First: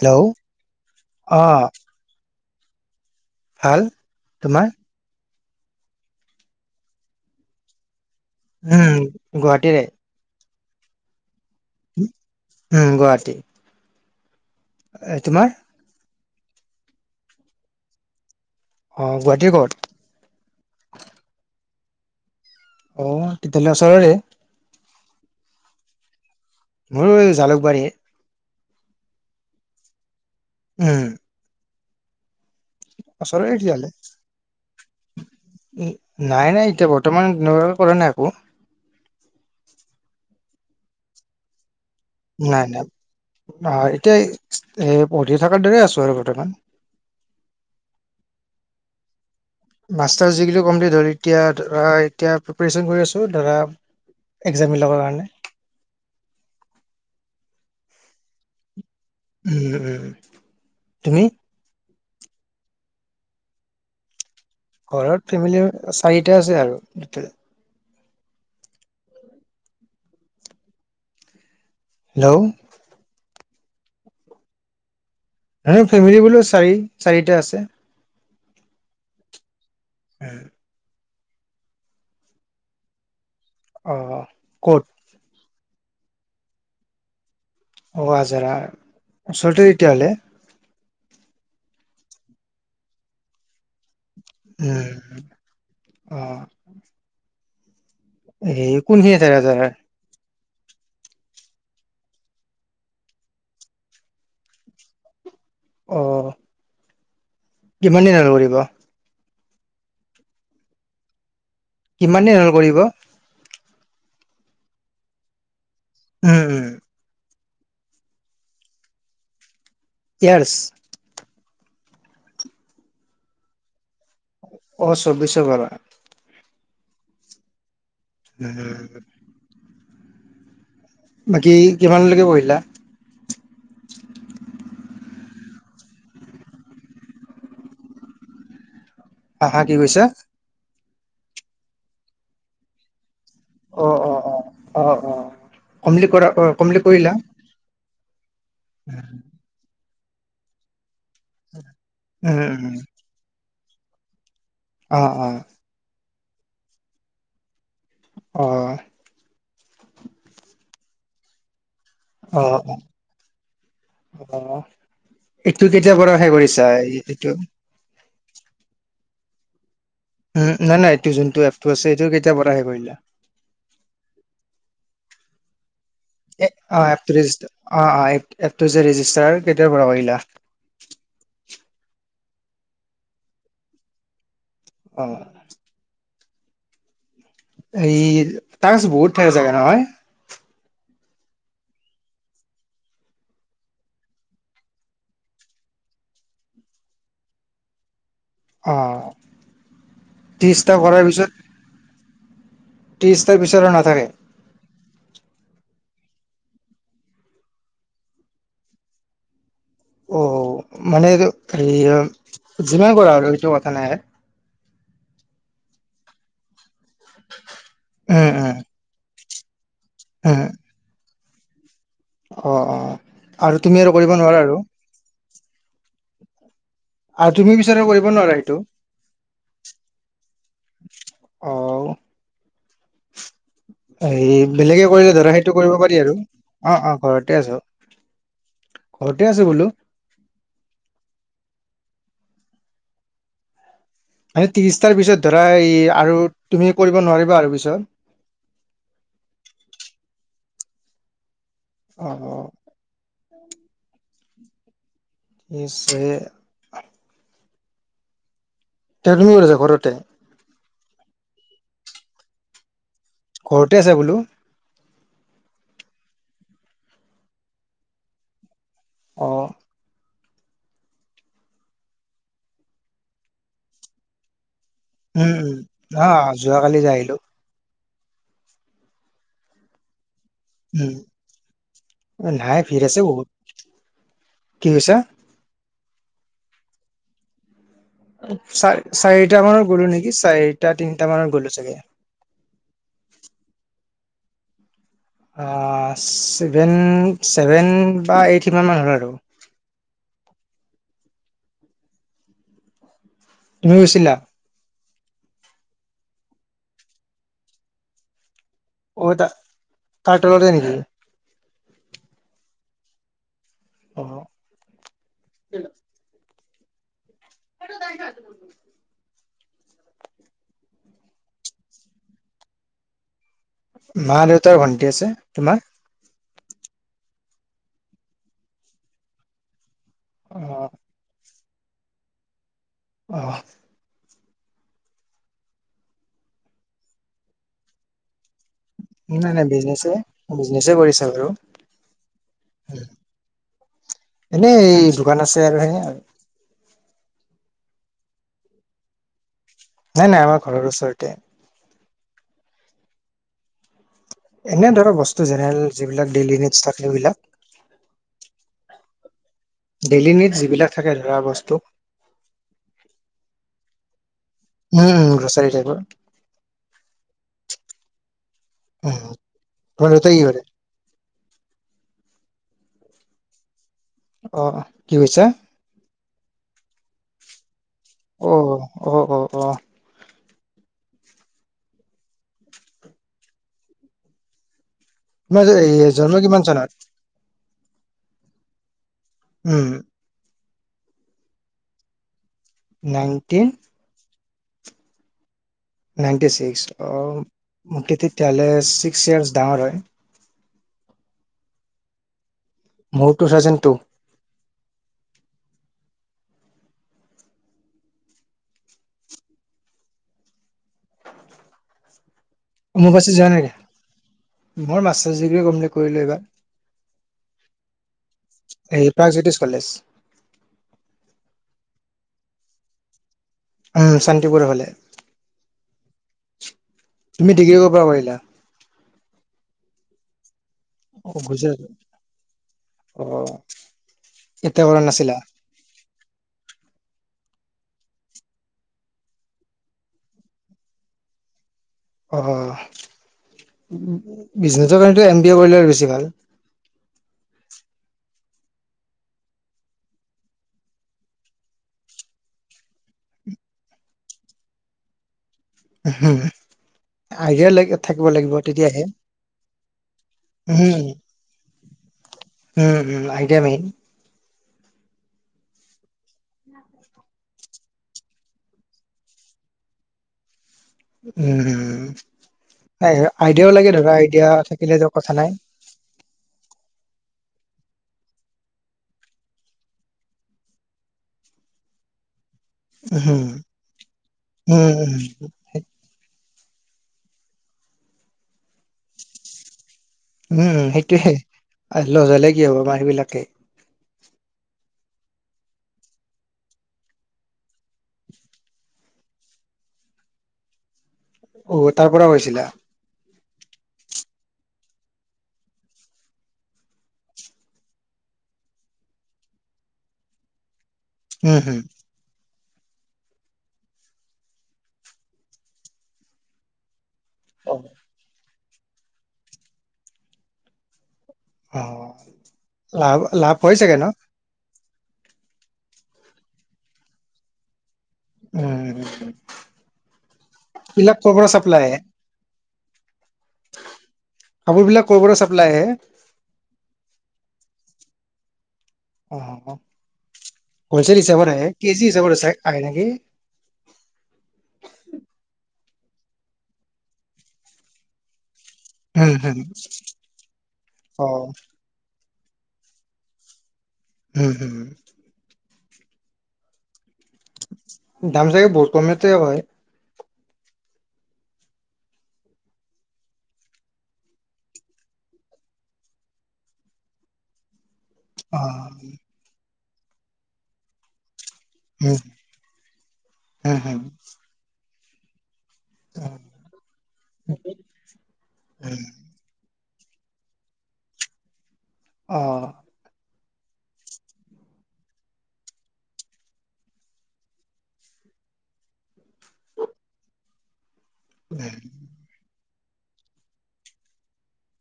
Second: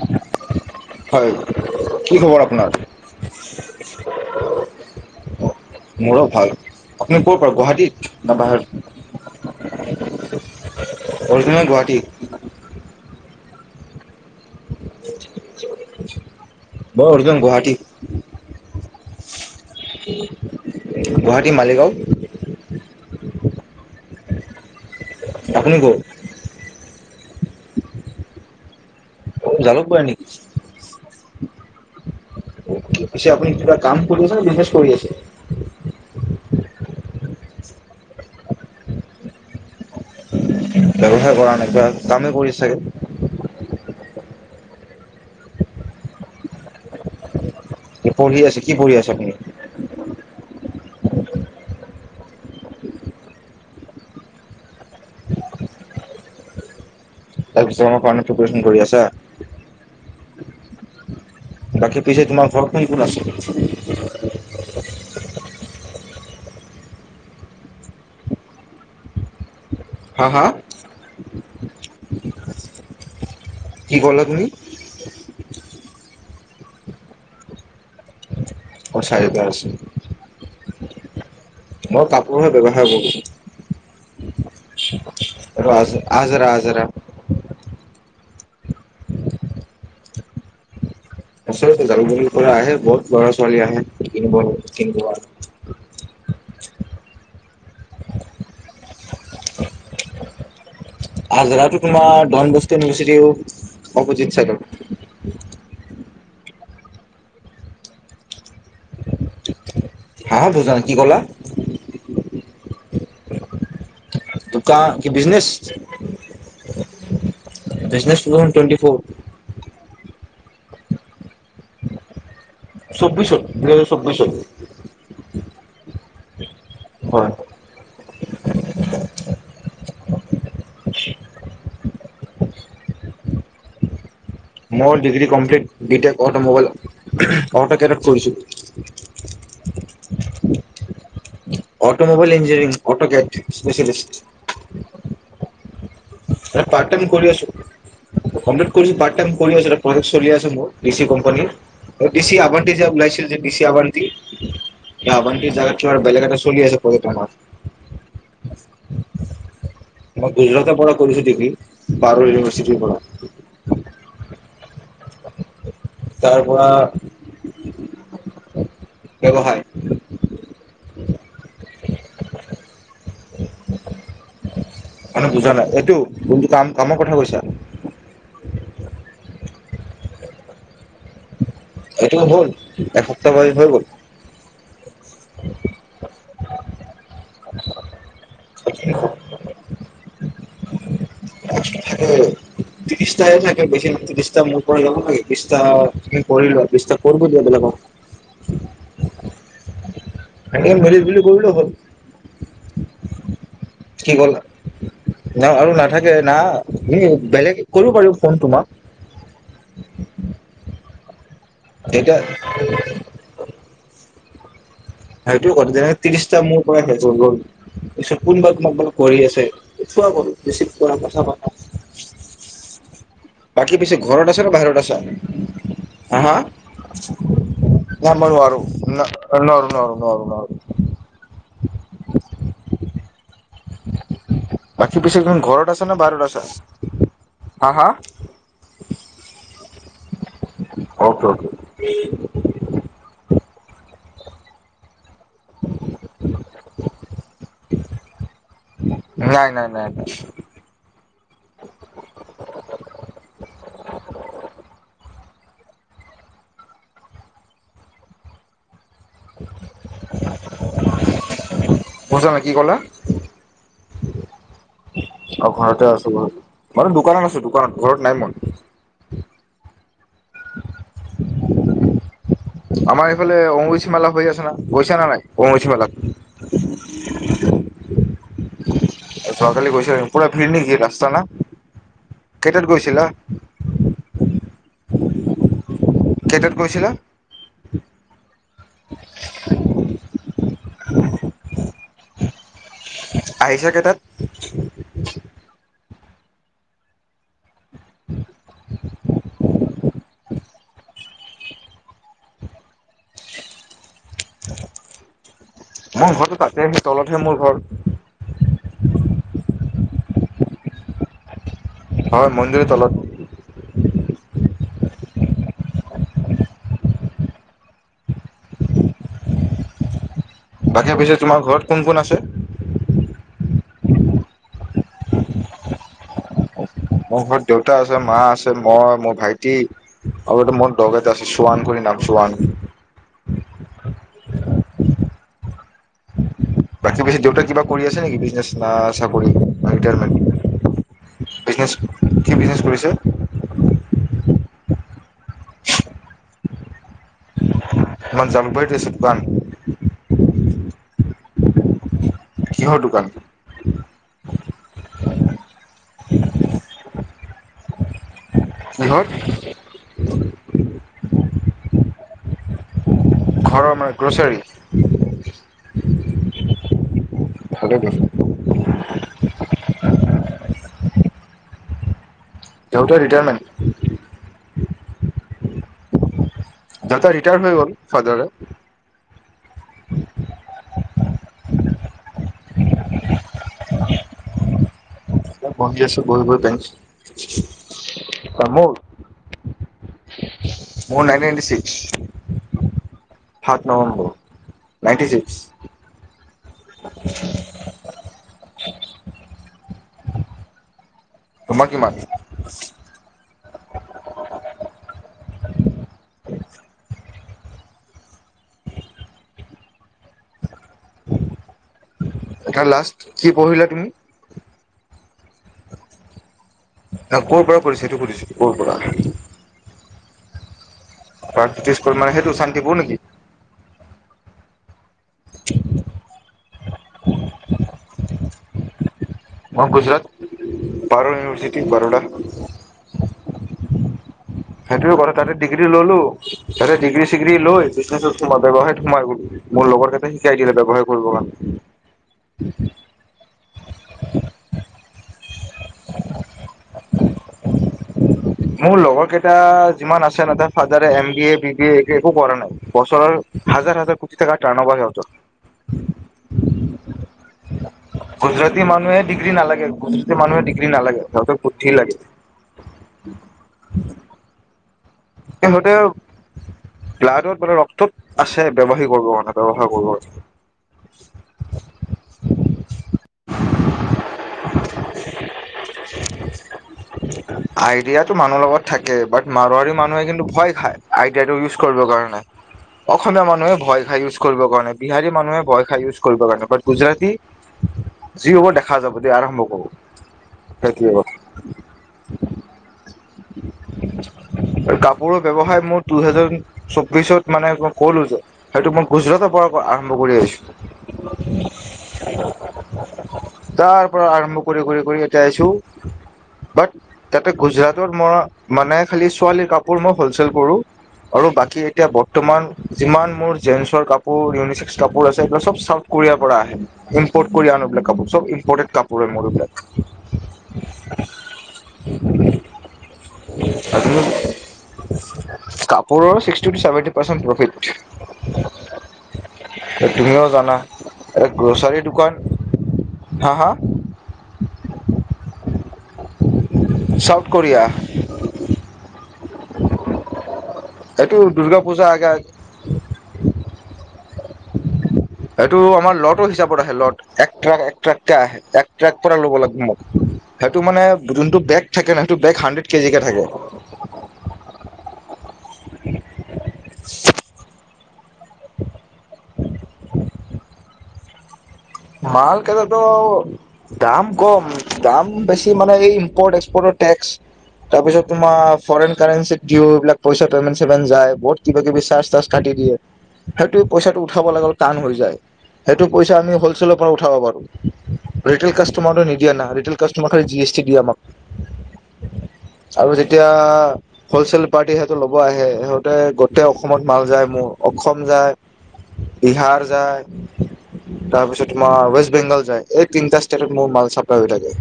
Hello হয়, অ কি খবৰ আপোনাৰ? ভাল। তোমাৰ? মোৰো ভাল। [unintelligible] ক'ত পৰা গুৱাহাটীত? না বাহিৰ উম, গুৱাহাটীৰে। অৰিজিনেল গুৱাহাটী উম, গুৱাহাটী। এ, তোমাৰ? মোৰ অৰ্জিনেল গুৱাহাটী। অ', গুৱাহাটীৰ ক'ত? গুৱাহাটী মালিগাঁও। অ', তেতিয়াহ'লে ওচৰৰে। আপুনি ক'ৰ? মইয়ো এই জালুকবাৰী। জালুকবাৰী নি উম। পিছে ওচৰৰে আপুনি কিবা তেতিয়াহ'লে কাম কৰি আছে নে, বিজনেচ কৰি আছে? উম নাই নাই এতিয়া বৰ্তমান এনেকুৱাকে কৰা নাই একো। ব্যৱসায় কৰা [unintelligible] আছে নাই, চাগে নাই অ', এতিয়াই এ, পঢ়ি থাকাৰ দৰে আছোঁ আৰু বৰ্তমান। পঢ়ি আছে? কি পঢ়ি আছে আপুনি? মাষ্টাৰ ডিগ্ৰীটো কমপ্লিটল হ'ল, এতিয়া ধৰা এতিয়া প্ৰিপ্ৰিয়েচন কৰি আছোঁ ধৰা একজাম বিলাকৰ কাৰণে। তাৰপিছত আমাৰ [unintelligible] কৰি আছা। উম উম তুমি? বাকী পিছে তোমাৰ ঘৰত কোন কোন আছে। ঘৰত ফেমিলি আৰু চাৰিটা আছে আৰু য়াতে। হা হা? হেল্ল'! কি ক'লা তুমি? এনে ফেমিলি বোলো চাৰি চাৰিটা আছে। অ', চাৰিটা আছে। উম। মই কাপোৰহে ব্যৱহাৰ কৰো অ' ক'ত? ৰজ আজৰা আজৰা অ' আজাৰা অচৰতে তেতিয়াহ'লে। আচলতে জালুকবাৰিৰ পৰা আহে বহুত ল'ৰা- ছোৱালী আহে কিনিব উম, কিনিব। [unintelligible] এহেই কোন খিনিত আছে আজাৰাৰ? আজৰাতো তোমাৰ ডন বস্কো ইউনিভাৰ্চিটিৰ অপজিত চাইডত। অ'। কিমান দিন হ'ল কৰিব? হা, বুজা নায় কি কলা? কিমান দিন হল কৰিব? দুকাণ কি বিজনেছ? উম, উম, বিজনেছ তোমাৰ টুয়েটি ফৰ। ইয়াৰচ? চৌববিশত অ', চৈবিশৰ পৰা। হয়। উম। বাকী কিমানলৈকে পঢ়িলা? মই ডিগ্ৰী কমপ্লিট বি টেক অটমোবাইলট [unintelligible] কৰিছোঁ। হা, হা কি কৈছা? অটমোবাইল ইঞ্জিনিয়ৰিং অট অ', অ', অ', কেট অ', অ', স্পেশালিস্ট। কমপ্লিট কৰা অ' কমপ্লিট কৰিলা? কমপ্লিট কৰি পাৰ্ত টাইম কৰি আছিলো [unintelligible] চলি আছে মোৰ পি চি কোম্পানিৰ। উম, ডিচি উম, আভণ্টি যে ওলাইছিল যে ডি আৱণ্টি অ', অ', আভণ্টি জাগাত বেলেগ এটা চলি আছে। [unintelligible] অ'। মই গুজৰাটৰ পৰা কৰিছো ডিগ্ৰী পাৰুল অ', ইউনিভাৰ্চিটিৰ পৰা। তোৰ কেতিয়া পঢ়া সে তাৰ পৰা কৰিছা এইটো ব্যৱহাৰ। উ, নাই নাই এইটো যোনটো এপটো আছে সেটো কেতিয়াৰ পৰা হে কৰিলা? মানে বুজা নাই এইটো কোনটো কাম [unintelligible] কামৰ কথা এপটো কৈছা যে ৰেজিষ্টাৰ কেটিয়াৰ পৰা কৰিলা? এইটো হ'ল এসপ্তাহ কৰি হৈ গ'ল। অ'। এই তাৰছ বহুত ঠাইৰ জেগা নহয়? [unintelligible] ত্ৰিছটাই থাকে বেছি ত্ৰিছটা মোৰ পৰা যাব লাগে ত্ৰিছটা তুমি কৰিলোৱা ত্ৰিছটা কৰ কৰিব দিবা বেলেগক [unintelligible] অ সেনেকে ত্ৰিছটা মিলি কৰাৰ জুলি পিছত কৰিলেও হ'ল [unintelligible] [unintelligible] না বেলেগ কৰিব পাৰো ফোন তোমাক অ মানে এই এতিয়া যিমান কৰা আৰুল এইটো কথা নাই হেয়টো ক তেনেক ত্ৰিশটা মোৰ পৰা শেষ হৈ গ'ল তাৰপিছত উম কোনোবা উম তোমাক কৰি আছে। খোৱা কৰ উম বেছি খোৱা কথা পাত অ অ আৰু বাকী তুমি আৰু পিছে কৰিব ঘৰত নোৱাৰা আছা ন আৰু বাহিৰত আছা হা হা আৰু তুমি বিচাৰ কৰিব ন নোৱাৰা মাৰ সেইটো আৰুাৰ ন ন আৰু নাৰ নোৱাৰাৰ নোৱাৰ [unintelligible] এই বেলেগে বাকী কৰিলে পিছে ধৰা তুমি সেইটো ঘৰত কৰিব আছা নে পাৰি আৰু বাহিৰত আছা অ অ ঘৰতে আছো হা হা ঘৰতে আছে বোলো [unintelligible] মানে ত্ৰিশটাৰ পিছত ধৰা এই আৰু তুমি কৰিব নোৱাৰিবা আৰু পিছত নাই নাই নাই ন আৰু ছে তে তুমি কথ আছা ঘৰতে বুজাবাই কি ক'লা ঘৰতে [unintelligible] অ ঘৰতে আছো ঘ মইো দোকানত আছো দোকানত ঘৰত নাই মই অ আমাৰ এইফালে অম্ববাচি মেলা হৈ আছে ন উম উম অ যোৱাকালি যাই আহিলো [unintelligible] চোৱাকালি গৈছো আহিম পূৰা ভিৰ নেকি উম ৰাস্তা না নাই কেইটাত ভিৰ আছে গৈছিলা বহুত কি কছা কেইটাত কৈছিলা চ চাৰিটা মানত গ'লো নেকি চাৰিটা তিনিটা মানত গ'লো চাগে আহিছ কেইটাত চেভেন [unintelligible] [unintelligible] মোৰ ঘৰটো তাতে আহি তলতহে মোৰ ঘৰ অ তা তলতে নেকি হয় মন্দুৰী তলত অ [unintelligible] তাকে পিছেো তোমাৰ ঘৰত কোন কোন আছে মা দেউতাৰ ভণ্টি আছে তোমাৰ মোৰ ঘৰত দেউতা আছে মা আছে মই মোৰ ভাইটি অ আৰু এ মোৰ দগ এটা আছে চোৱান কৰি নাম চোৱান ৱাহ বাকী পিছে দেউতাই কিবা কৰি আছে নেকি বিজনেছ না চাকৰি নাই নাই ন বিজনেছে ৰিটায়াৰমেণ্ট বিজনেছে কৰিছা বাৰু বিজনেছ কি বিজনেছ কৰিছে [unintelligible] [unintelligible] [unintelligible] নাই - নাই আমাৰ ঘৰৰ ওচৰতে। কিহৰ দোকান? এনে ধৰ বস্তু জেনেৰেল যিবিলাক ডেইলিটছ থাকে সেইবিলাক। কি হ'ল? ডেইলি নিড যিবিলাক থাকে ধৰা বস্তু। ঘ মানে গ্ৰছাৰী উম উম গ্ৰচাৰী টাইপৰ ভাল দ। উ মতে কৰে দেউতাৰ ৰিটায়াৰমেণ্ট। অ কি কৈছে? দেউতা ৰিটায়াৰ হৈ গ'ল। ফাদাৰে অ- অ - অ- অ। তোমাৰ বহি এই আছো জন্ম বহি বহি কিমান পেনচ চনত তামোল। উম, মোৰ নাইন নাইনটি ছিক্স। নাইনন্টিন। সাত November ninety six. Ninety six অ টোটেল লেচ ছিক্স ইয়াৰছ ডাঙৰ হয়। তোমাৰ কিমান? মৰটো চাচোন তু এটা মোৰ লাষ্ট বাছি কি যোৱা নাই পঢ়িলা তুমি? মোৰ মাষ্টাৰছ ডিগ্ৰী কৰিম বুলি কৰিলো এইবাৰ। ক'ৰ পৰা কৰিছা সেইটো সুধিছো ক'ৰ পৰা এই প্ৰাগজ্যোতিষ কলেজ। প্ৰিছ কৰি মানে সেইটো শান্তি পূৰ নেকি? উম, শান্তিপুৰ হলে। তুমি ডিগ্ৰী কৰ পৰা কৰিলা? মই গুজৰাত অ বাৰোদা গুজৰাট ইউনিভৰ্চিটি বাৰোদা। অ এতিয়া কৰা সেইটো কৰ নাছিলা তাতে ডিগ্ৰী ললো তাতে ডিগ্ৰী ললো। লৈজনেত সো ব্যৱসায়ৰ সোমাই গ মোৰ লগৰ কেইতে শিকাই দিলে ব্যয়ৱসায় কৰিবৰ কাৰণে। অ বিজনেচ। টো এম বি এ কৰিলে বেছি ভাল। মোৰ লগৰ কেইটা যিমান আছে ন ত ফাদাৰে M B A B B A এক একো কৰা নাই বছৰৰ হাজাৰ হাজাৰ কুটি টকা টান হ'ব সিহঁতৰ। আইডিয়া লাগ থাকিব লাগিব গুজৰাটী তেতিয়াহে মানুহে ডিগ্ৰী নালাগে গুজৰাটী মানুহে ডিগ্ৰী উম নালাগে সিহঁতৰ বুদ্ধি লাগে। উম উম নাই দিয়া মোক। এই হঁতেও। ল্লাইটোত মানে ৰক্তত আছে ব্যৱসায়ী কৰিব মানে ব্যৱহাৰ কৰিব। উম। আইডিয়াও লাগে ধৰা আইডিয়া থাকিলে যে কথা নাই। [inaudible] আইডিয়াটো মানুহৰ লগত থাকে বাট মাৰোৱাৰোৱাৰী মানুহে কিন্তু ভয় খায় আইডিয়াটো ইউজ কৰিবৰ কাৰণে। অসমীয়া উম মানুহে ভয় খাই ইউজ কৰিবৰ কাৰণে উম উম বিহাৰী মানুহে ভয় খাই ইউজ কৰিবৰ কাৰণে। গুজৰাটী যি হ'ব দেখা যাব দ আৰম্ভ কৰো। উম, সেইটোয়ে লজ হলে কি হ'ব আমাৰ সেইবিলাকে। কাপোৰৰ ব্যৱসায় মই দুইহেজাৰ চৌববিশত মানে মই ক'লো যে সেইটো মই গুজৰাটৰ পৰা। বগৰী আছে। অ, তাৰ পৰা গৈছিলা। তাৰ পৰা আৰম্ভ কৰি কৰি কৰি এতিয়া আছো। বাট তাতে গুজৰাটৰ মৰা মানে খালি ছোৱালীৰ কাপ কাপোৰ মই হ'লচেইল কৰোঁ। আৰু উম বাকী হম এতিয়া বৰ্তমান যিমান মোৰ জেনছৰ কাপোৰ, ইউনিচেক্স কাপোৰ আছে, এইবিলাক চব চাউথ কোৰিয়াৰ পৰা আহে। ইম্পৰ্ট কৰি আনো এইবিলাক কাপোৰ। চব ইম্পৰ্টেড কাপোৰ মোৰ এইবিলাক। অহ, লাভ লাভ হয় চাগে ন? এইবিলাক কাপোৰৰ sixty rupees, seventy percent profit. উম তুমিও জানা, বিলাক কৰ পৰা এই চাপ্লাই আহে গ্ৰচাৰী দোকান। হা, হা, কাপোৰ বিলাক কৰ পৰা চাপ্লাই আহে চাউথ কোৰিয়া? [unintelligible] অ', হলচেল এইটো হিচাপত আহে, দুৰ্গা কেজি পূজা হিচাপত আগে [unintelligible] আহে নেকি? এইটো আমাৰ, লৰ্টৰ হিচাপত আহে। লৰ্ট একট্ৰাক এক, ট্ৰাককে আহে। এক ট্ৰেক উম পৰা ল'ব হম লাগিব মোক। সেইটো মানে অ যোনটো বেগ থাকে না টো বেগ হাণ্ড্ৰেড কেজিকে থাকে। হো, হো। [unintelligible] দাম চাগে, বহুত কমতে হয়? মাল কেইটাতো দাম কম, দাম বেছি মানে এই ইম্পৰ্ট এক্সপৰ্টত। টেক্স। তাৰপিছত তোমাৰ অ', ফৰেন কাৰেঞ্চিত দিওঁ এইবিলাক পইচা পেমেন্ট-চেমেণ্ট যায়। বত কিবা-কিবি উম, চাৰ্জ-তাৰ্জ কাটি দিয়ে। হুম, সেইটো হুম। পইচাটো উঠাব লাগা টান হৈ যায়। সেইটো পইচা আমি হ'লচেইলৰ পৰা উঠাব পাৰোঁ। ৰিটেইল কাষ্টমাৰটোৱে নিদিয়ে না। ৰিটেইল কাষ্টমাৰ খালি, জি এছটি দিয়ে আমাক। অ'। এতিয়া হলচেল পাৰ্টি সিহটে ল'ব আহে, সিহঁতে গোটেই অসমত মাল যায়, মোৰ অসম। যায়, বিহাৰ যায়। একো নাই। অ', ৱেষ্ট বেংগল যায়। এই তিনিটা ষ্টেটত মোৰ মাল চাপ্লাই হৈ থাকে।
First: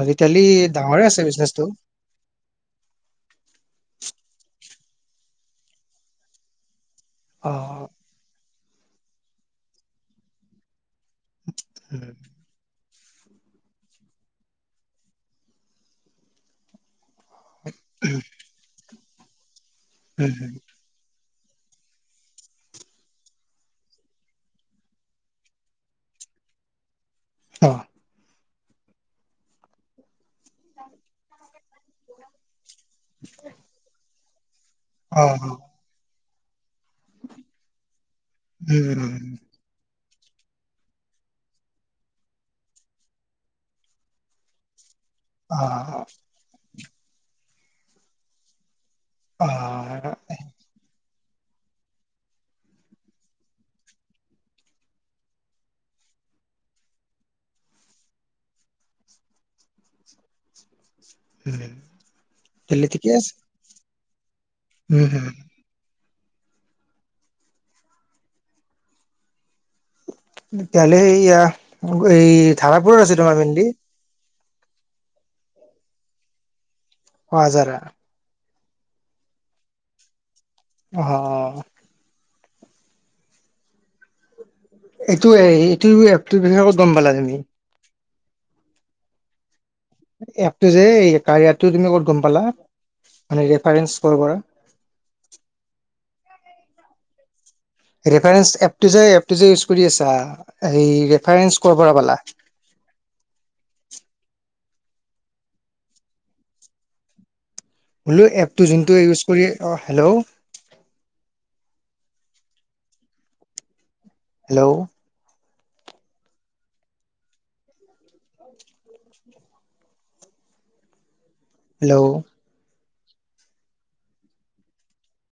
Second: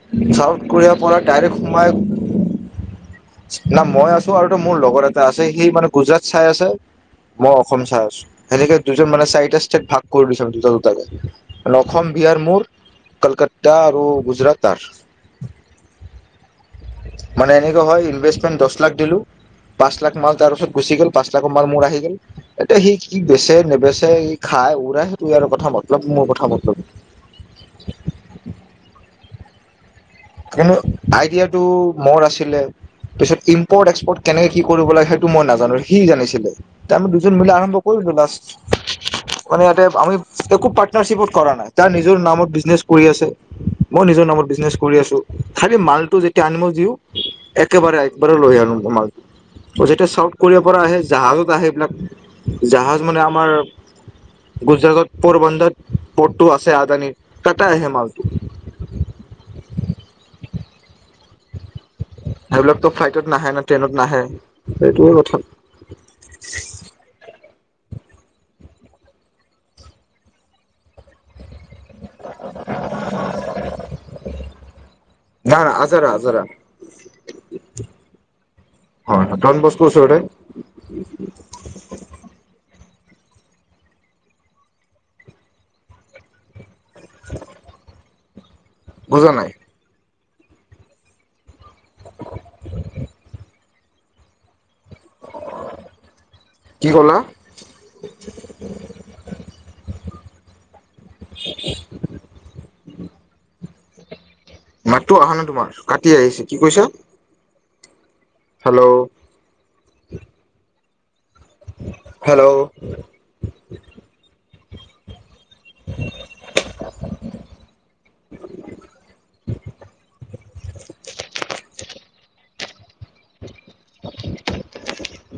আজিকালি চাউথ কোৰিয়াৰ ডাঙৰে পৰা আছে ডাইৰেক্ট বিজনেচটো। সোমাই না। মই আছো আৰুতো মোৰ লগৰ এটা আছে। সি মানে গুজৰাট চাই আছে। মই অসম অ', চাই আছোঁ। এনেকে দুজন মানে চাৰিটা ষ্টেট ভাগ কৰিছে দুজন। নখম উম, বিয়াৰ মোৰ কলকাতা আৰু গুজৰাট আৰ মানে এনেকুৱা হয় ইনভেষ্টমেন্ট দহ লাখ দিলো পাঁচ লাখ হুম, মাল তাৰ হুম। পিছত গুচি গ'ল। পাঁচ লাখৰ মাল মোৰ আহি গেল। এতিয়া সি কি বেচে, নেবেচে, সি খাই। তাৰপিছত তুই আৰু কথা মতলব মোৰ কথা মতলব অহ। কিন্তু আইডিয়াটো মোৰ আছিলে। পিছত ইম্পৰ্ট এক্সপৰ্ট কেনে কি কৰিব লাগে, সেইটো মই অ', নাজানো। সি জানিছিলে। আমি দুজন মিলি আৰম্ভ কৰি দিলোঁ লাষ্ট। উম, মানে ইয়াতে আমি একো পাৰ্টনাৰশ্বিপত কৰা নাই। তাৰ নিজৰ নামত বিজনেছ কৰি আছে। মই নিজৰ নামত বিজনেছ কৰি আছ খালি অ', মালটো যেতিয়া আনিব যিও একেবাৰে একবাৰে লৈ আনো মাল। যেতিয়া, অ', চাউথ কোৰিয়াৰ পৰা আহে। জাহাজত আহে সেবিলাক। জাহাজ মানে আমাৰ গুজৰাটত পৰবন্দৰ প'ৰ্টটো আছে, আদানীৰ তাতে আহে মালটো। [inaudible] উম। সেইবিলাকতো ফ্লাইটত নাহে না ট্ৰেইনত নাহে। উম, সেইটোৱে হুম, কথা। [inaudible] কাইলে এয়া, এই ধাৰাপুৰত আছে তোমাৰ ভেণ্ডি। না না আজাৰা আজাৰা। অ', আজাৰা। হয়, ডন বস্কোৰ ওচৰতে। অহ অ'। এইটোৱে এইটো এপটো বিষয়ে ক'ত গম পালা তুমি? বুজা নাই। এপটো যে, এই কাৰয়াটো তুমি ক'ত গম পালা? মানে এপ ফাৰেঞ্চ ক'ৰ পৰা? কি ক'লা? ৰেফাৰেন্স এপটো যে এপটো যে ইউজ কৰি আছা হেই ৰেফাৰেঞ্চ ক'ৰ পৰা পালা? উম, মাততো অহা নাই তোমাৰ কাটি আহিছে কি কৈছা। বোলো এপটো হেল্ল' যোনটো ইউজ কৰি অ, হেল্ল', হেল্ল', হেল্ল', [inaudible] [inaudible] হেল্ল' [inaudible]